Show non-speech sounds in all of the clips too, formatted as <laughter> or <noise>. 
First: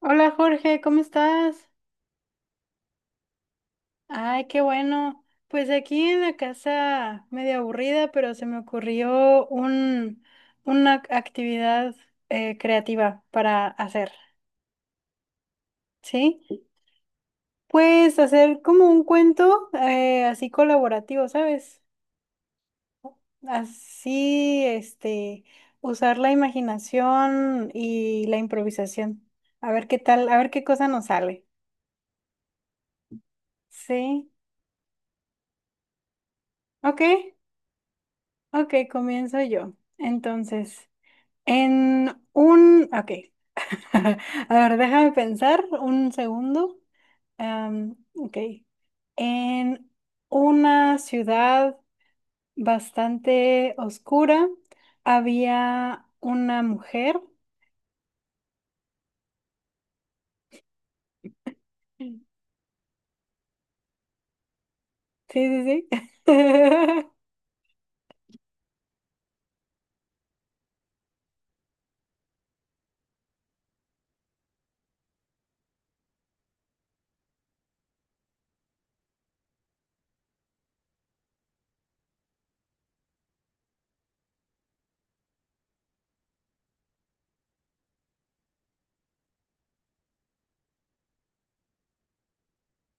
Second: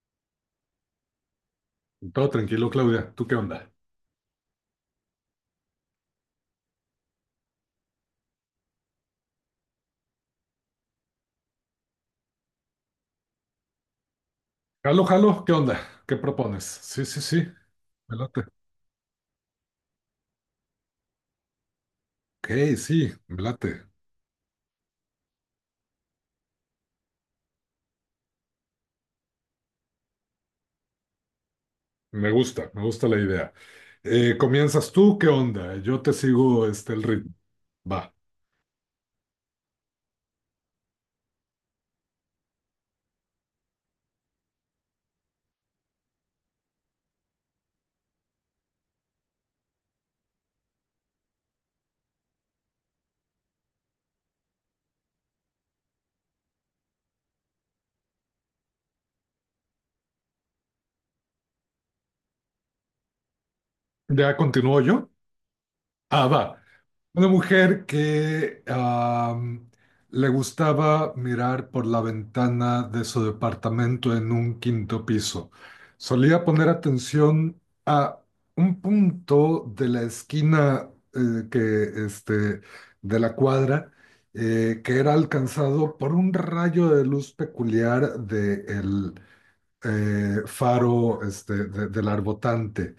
Hola, Jorge, ¿cómo estás? Todo tranquilo, Claudia. ¿Tú qué onda? Ay, qué bueno. Pues aquí en la casa medio aburrida, pero se me ocurrió un, una actividad creativa para hacer, Jalo, jalo, ¿qué onda? ¿Qué propones? ¿sí? Sí, sí, sí, me Pues late. hacer como un cuento así colaborativo, ¿sabes? Ok, sí, me late. Así, este, usar la imaginación y la improvisación. A ver qué tal, a ver qué cosa nos sale. Me gusta la idea. Sí, ¿Comienzas tú? ¿Qué onda? Yo te sigo ok, el ritmo. Va. ok, comienzo yo. Entonces. Ok. <laughs> A ver, déjame pensar un segundo. Ok. En una ciudad bastante oscura había una mujer. Sí, ¿Ya continúo yo? sí, sí. Ah, va. <laughs> Una mujer que le gustaba mirar por la ventana de su departamento en un quinto piso. Solía poner atención a un punto de la esquina de la cuadra, que era alcanzado por un rayo de luz peculiar del faro, del arbotante.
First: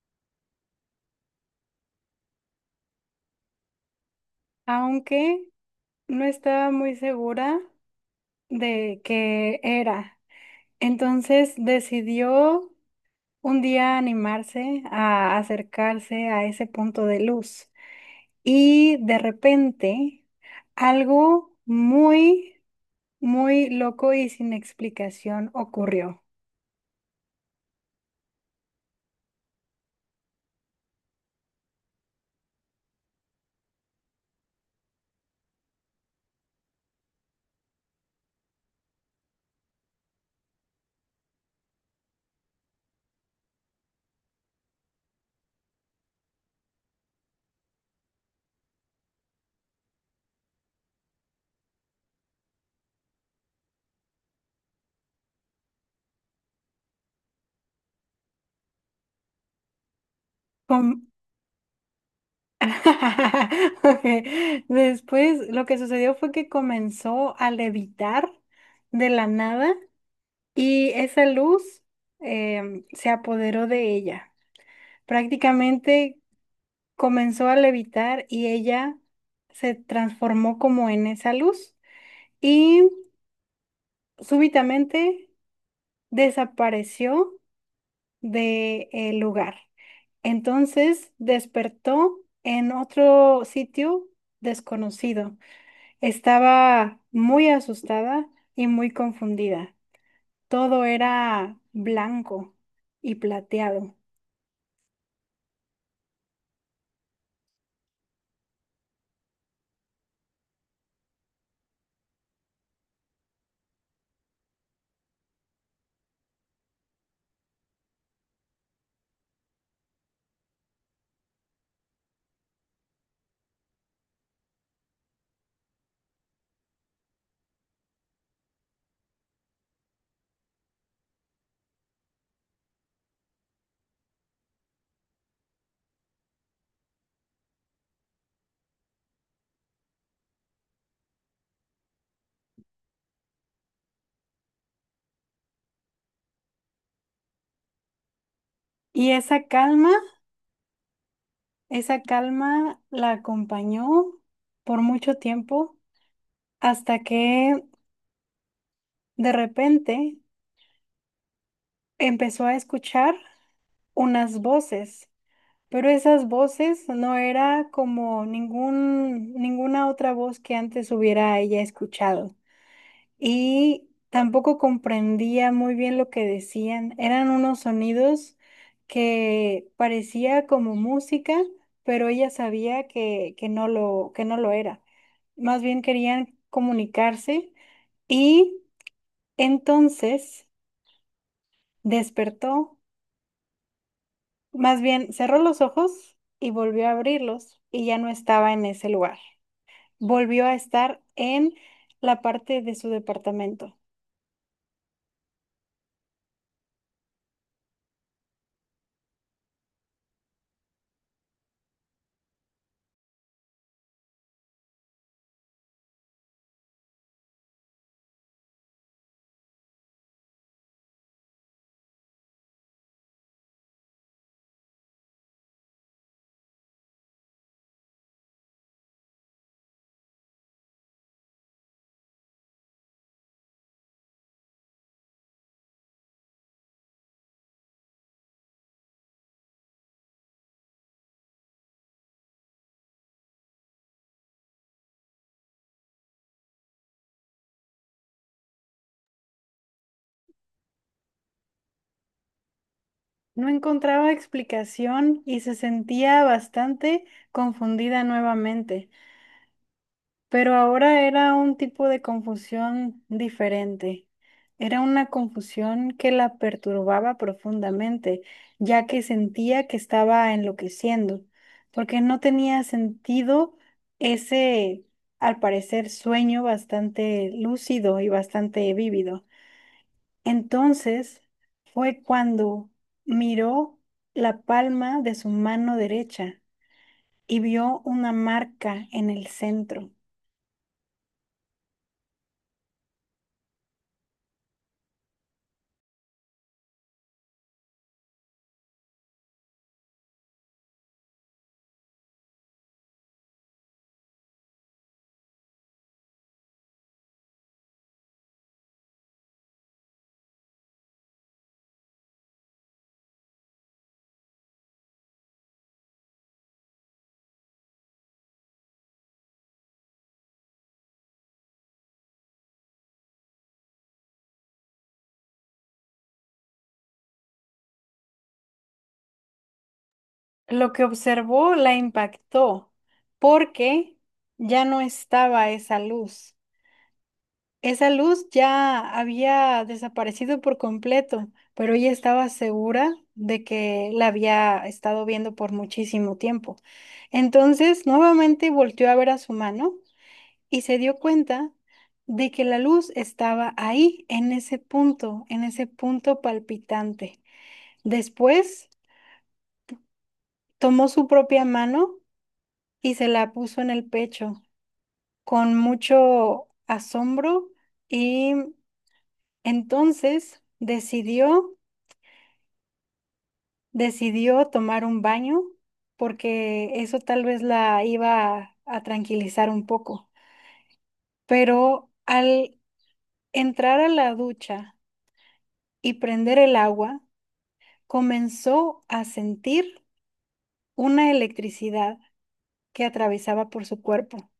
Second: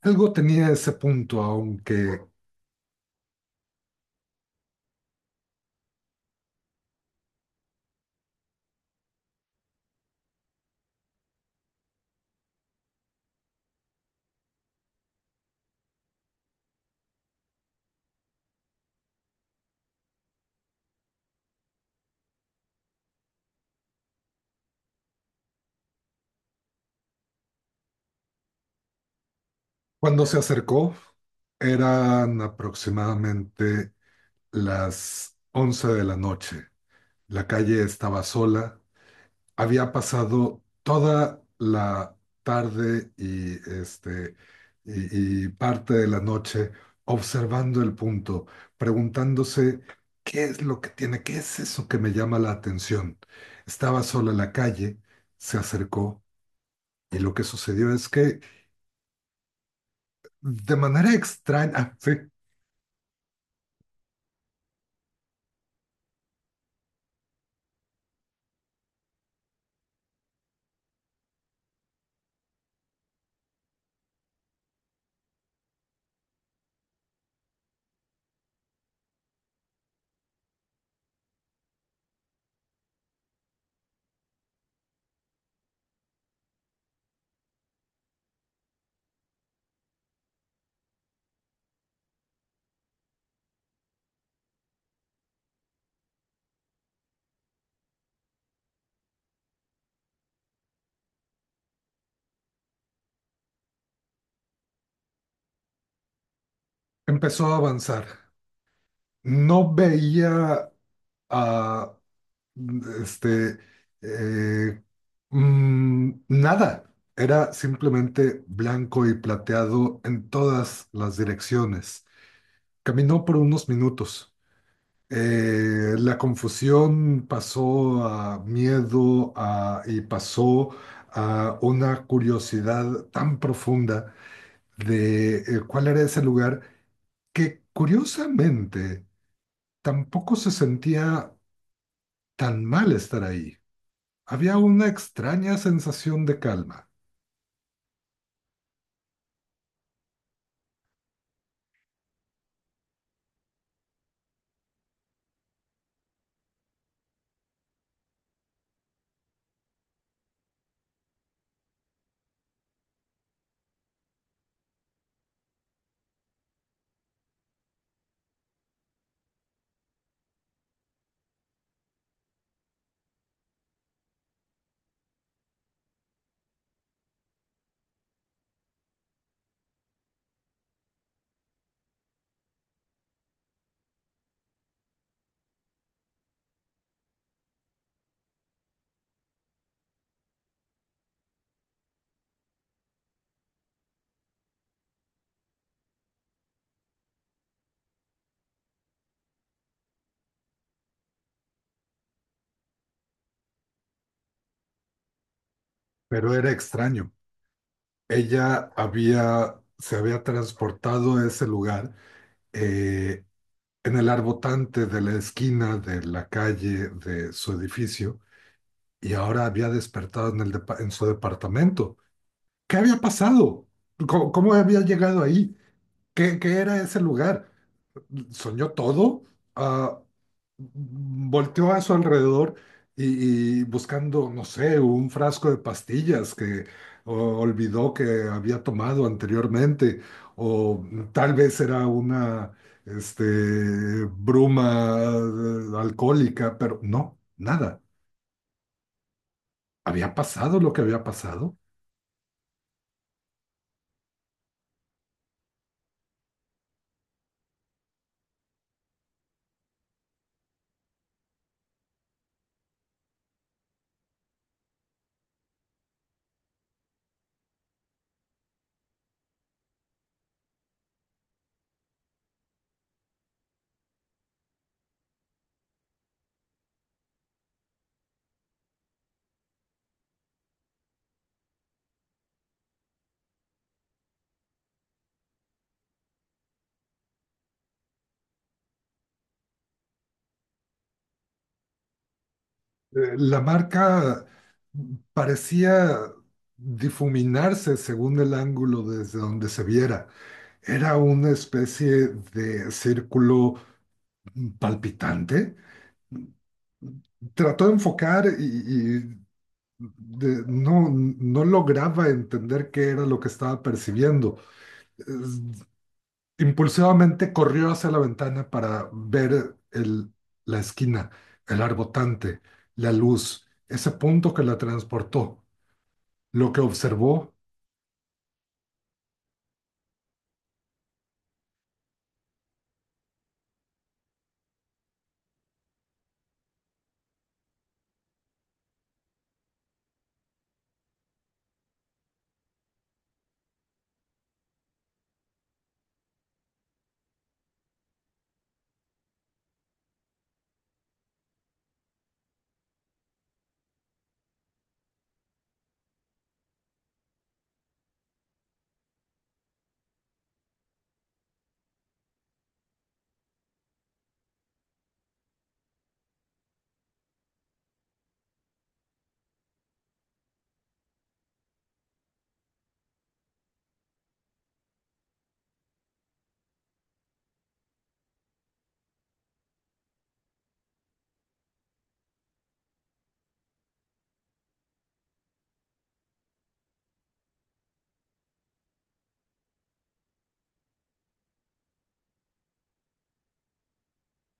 Algo tenía ese punto, aunque... Aunque no estaba muy segura de qué era. Entonces decidió un día animarse a acercarse a ese punto de luz. Y de repente, algo muy, muy loco y sin explicación ocurrió. Cuando se acercó, eran aproximadamente las 11 de la noche. La calle estaba sola. Había pasado toda la tarde y parte de la noche observando el punto, preguntándose qué es lo que tiene, qué es eso que me llama la atención. Estaba sola en la calle, se acercó y lo que sucedió es que de Com- manera extraña... <laughs> Sí. <laughs> Ok, después, lo que sucedió fue que comenzó a levitar de la nada y esa luz se apoderó de ella. Prácticamente comenzó a levitar y ella se transformó como en esa luz y súbitamente desapareció de el lugar. Entonces despertó en otro sitio desconocido. Estaba muy asustada y muy confundida. Todo era blanco y plateado. Empezó a avanzar. No veía a este eh, nada. Era simplemente blanco y plateado en todas las direcciones. Caminó por unos minutos. La confusión pasó a miedo y pasó a una curiosidad tan profunda de cuál era ese lugar, que curiosamente tampoco se sentía tan mal estar ahí. Había una extraña sensación de calma, Y esa calma la acompañó por mucho tiempo hasta que de repente empezó a escuchar unas voces. Pero esas voces no era como ninguna otra voz que antes hubiera ella escuchado. Y tampoco comprendía muy bien lo que decían. Eran unos sonidos que parecía como música, pero ella sabía que que no lo era. Más bien querían comunicarse. Y entonces despertó, más bien cerró los ojos y volvió a abrirlos y ya no estaba en ese lugar. Volvió a estar en la parte de su departamento. pero era extraño. Ella se había transportado a ese lugar, eh, en el arbotante de la esquina de la calle de su edificio, y ahora había despertado en en su departamento. ¿Qué había pasado? Cómo había llegado ahí? Qué era ese lugar? ¿Soñó todo? Ah, volteó a su alrededor, y buscando, no sé, un frasco de pastillas que o- olvidó que había tomado anteriormente, o tal vez era una este, bruma alcohólica, pero no, nada. Había pasado lo que había pasado. No encontraba explicación y se sentía bastante confundida nuevamente, pero ahora era un tipo de confusión diferente. Era una confusión que la perturbaba profundamente, ya que sentía que estaba enloqueciendo, porque no tenía sentido ese, al parecer, sueño bastante lúcido y bastante vívido. Entonces fue cuando miró la palma de su mano derecha y vio una marca en el centro. La marca parecía difuminarse según el ángulo desde donde se viera. Era una especie de círculo palpitante. Trató de enfocar y no, no lograba entender qué era lo que estaba percibiendo. Es- Impulsivamente corrió hacia la ventana para ver la esquina, el arbotante, la luz, ese punto que la transportó. Lo que observó, Lo que observó la impactó porque ya no estaba esa luz. Esa luz ya había desaparecido por completo, pero ella estaba segura de que la había estado viendo por muchísimo tiempo. Entonces, nuevamente volteó a ver a su mano y se dio cuenta de que la luz estaba ahí, en ese punto palpitante. Después tomó su propia mano y se la puso en el pecho con mucho asombro y entonces decidió tomar un baño porque eso tal vez la iba a tranquilizar un poco. Pero al entrar a la ducha y prender el agua, comenzó a sentir una electricidad que atravesaba por su cuerpo.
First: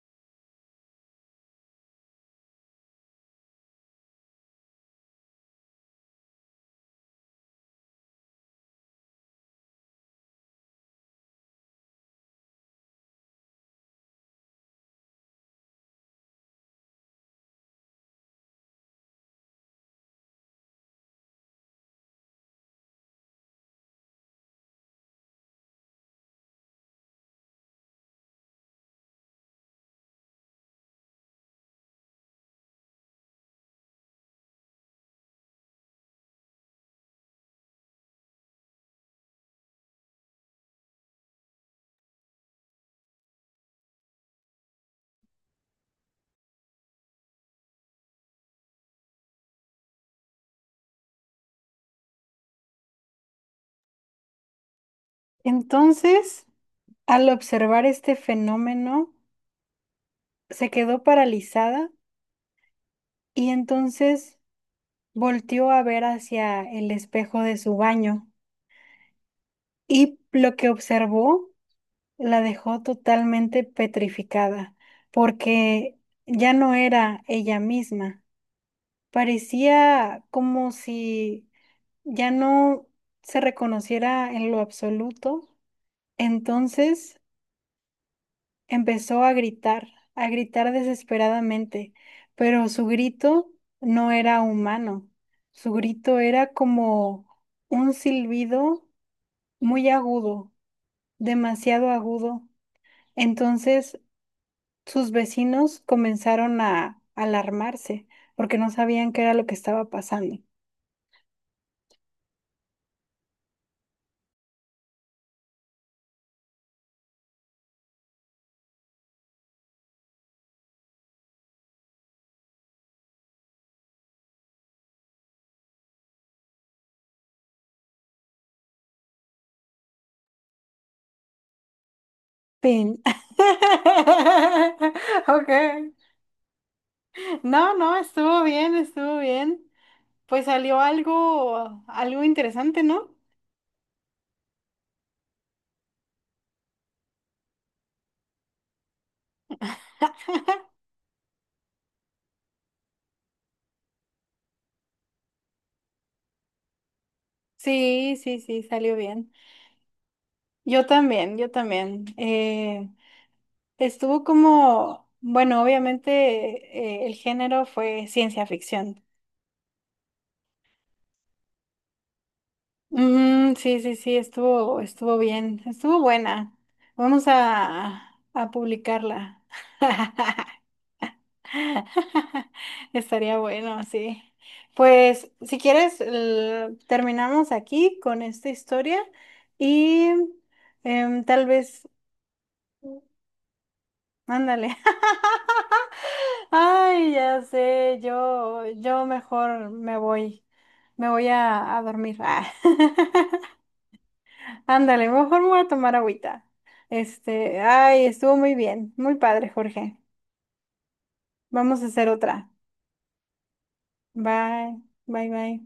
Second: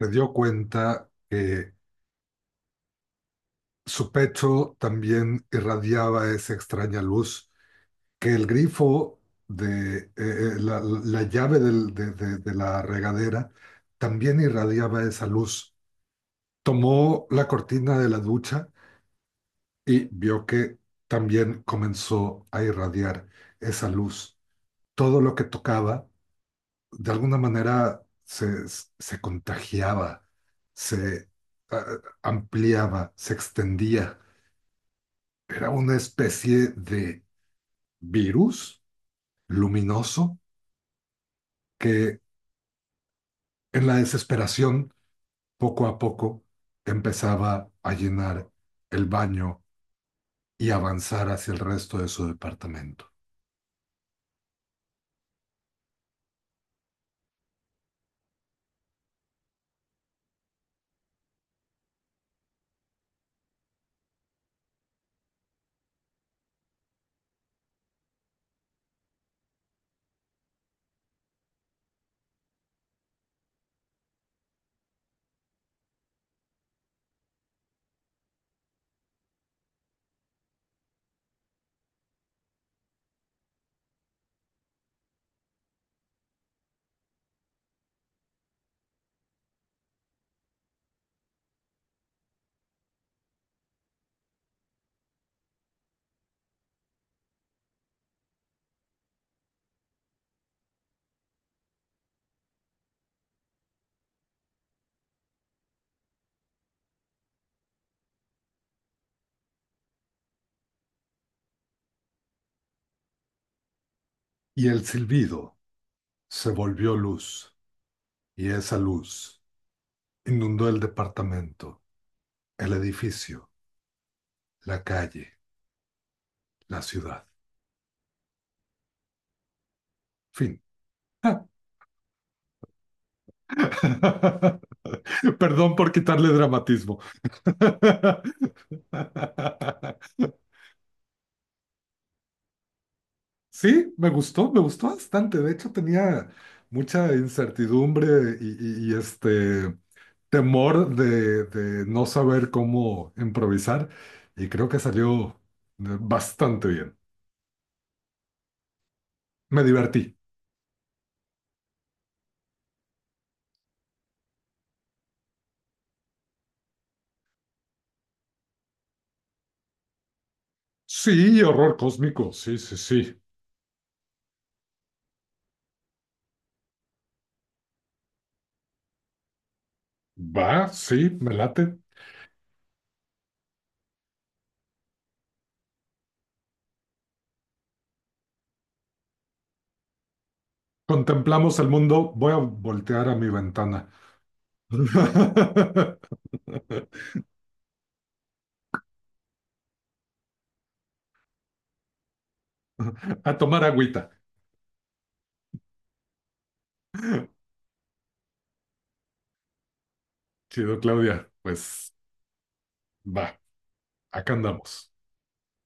se dio cuenta que su pecho también irradiaba esa extraña luz, que el grifo de la llave de la regadera también irradiaba esa luz. Tomó la cortina de la ducha y vio que también comenzó a irradiar esa luz. Todo lo que tocaba, de alguna manera, se contagiaba, se ah, ampliaba, se extendía. Era una especie de virus luminoso que... En la desesperación, poco a poco, empezaba a llenar el baño y avanzar hacia el resto de su departamento. Entonces, al observar este fenómeno, se quedó paralizada y entonces volteó a ver hacia el espejo de su baño y lo que observó la dejó totalmente petrificada porque ya no era ella misma. Parecía como si ya no se reconociera en lo absoluto. Entonces empezó a gritar desesperadamente, pero su grito no era humano, su grito era como un silbido muy agudo, demasiado agudo. Entonces sus vecinos comenzaron a alarmarse porque no sabían qué era lo que estaba pasando. Y el silbido se volvió luz, y esa luz inundó el departamento, el edificio, la calle, la ciudad. Fin. Pin. <laughs> <laughs> Ok. Perdón por quitarle dramatismo. No, no, estuvo bien, estuvo bien. <laughs> Pues salió algo, algo interesante, ¿no? Sí, me gustó bastante. De hecho, tenía mucha incertidumbre y temor de no saber cómo improvisar, y creo que salió bastante bien. Sí, sí, sí, salió bien. Me divertí. Yo también, yo también. Estuvo como, bueno, obviamente el género fue ciencia ficción. Sí, horror cósmico, sí, sí, sí. Mm, sí, sí, sí, estuvo, estuvo bien, estuvo buena. Vamos a publicarla. <laughs> Va, sí, me late. <laughs> Estaría bueno, sí. Pues si quieres, terminamos aquí con esta historia y tal Contemplamos el vez, mundo, voy a voltear a mi ventana. ándale. <laughs> <laughs> Ay, ya sé, yo mejor me voy a dormir. Ah. A tomar <laughs> agüita. Ándale, mejor me voy a tomar agüita. Este, ay, estuvo muy bien, muy padre, Jorge. Chido, Claudia. Vamos a Pues hacer otra. va, acá andamos. Bye, bye, bye.